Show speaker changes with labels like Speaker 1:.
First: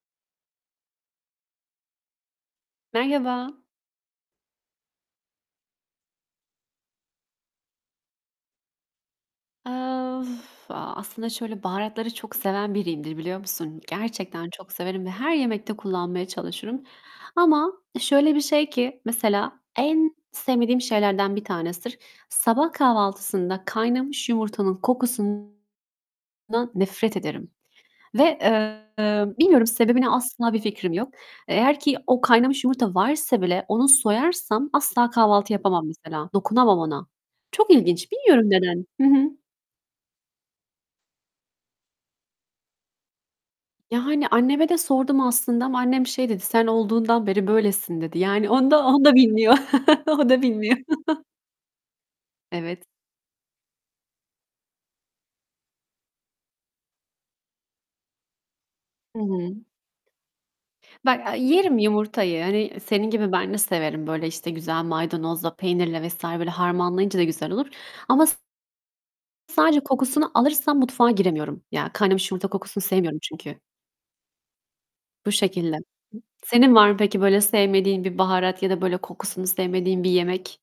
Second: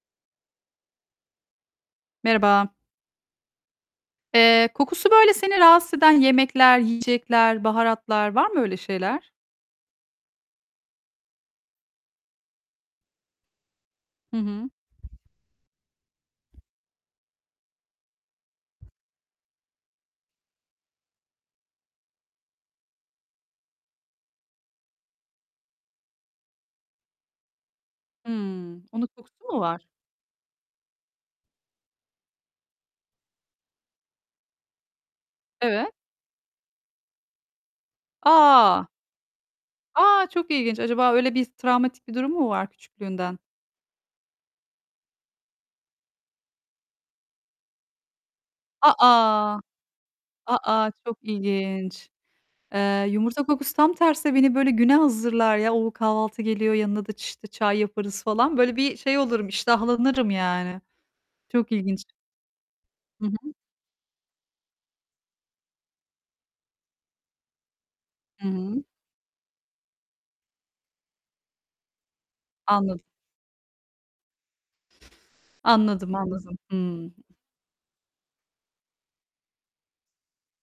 Speaker 1: Merhaba.
Speaker 2: Merhaba.
Speaker 1: Eee, kokusu böyle seni rahatsız eden yemekler, yiyecekler, baharatlar var mı öyle şeyler?
Speaker 2: Eee, a aslında şöyle baharatları çok seven biriyimdir biliyor musun?
Speaker 1: Hı
Speaker 2: Gerçekten
Speaker 1: hı.
Speaker 2: çok severim ve her yemekte kullanmaya çalışırım ama şöyle bir şey ki mesela, en sevmediğim şeylerden bir tanesidir. Sabah kahvaltısında kaynamış yumurtanın kokusundan nefret ederim ve,
Speaker 1: Hımm. Onun
Speaker 2: eee,
Speaker 1: kokusu mu
Speaker 2: bilmiyorum
Speaker 1: var?
Speaker 2: sebebini asla bir fikrim yok. Eğer ki o kaynamış yumurta varsa bile onu soyarsam asla kahvaltı yapamam
Speaker 1: Evet.
Speaker 2: mesela. Dokunamam ona. Çok ilginç. Bilmiyorum
Speaker 1: A!
Speaker 2: neden. Hı hı.
Speaker 1: A, çok ilginç! Acaba öyle bir s travmatik bir durum mu var küçüklüğünden?
Speaker 2: Yani, anneme de sordum aslında ama annem şey dedi, "Sen olduğundan beri böylesin" dedi. Yani, onda,
Speaker 1: A,
Speaker 2: onu da bilmiyor.
Speaker 1: a!
Speaker 2: O da
Speaker 1: A,
Speaker 2: bilmiyor.
Speaker 1: a! Çok ilginç.
Speaker 2: Evet.
Speaker 1: Eee, yumurta kokusu tam tersi beni böyle güne hazırlar ya, o kahvaltı geliyor, yanına da ç işte çay yaparız falan. Böyle bir şey
Speaker 2: Hı
Speaker 1: olurum,
Speaker 2: hı.
Speaker 1: iştahlanırım, yani.
Speaker 2: Bak a
Speaker 1: Çok
Speaker 2: yerim
Speaker 1: ilginç.
Speaker 2: yumurtayı. Hani, senin
Speaker 1: Hı
Speaker 2: gibi ben
Speaker 1: hı.
Speaker 2: de severim. Böyle işte güzel maydanozla, peynirle vs. böyle harmanlayınca da güzel olur ama s
Speaker 1: Hı hı.
Speaker 2: sadece kokusunu alırsam mutfağa giremiyorum. Ya kaynamış yumurta kokusunu
Speaker 1: Anladım.
Speaker 2: sevmiyorum çünkü. Bu şekilde.
Speaker 1: Anladım, anladım.
Speaker 2: Senin var mı
Speaker 1: Hımm.
Speaker 2: peki böyle sevmediğin bir baharat ya da böyle kokusunu sevmediğin bir yemek?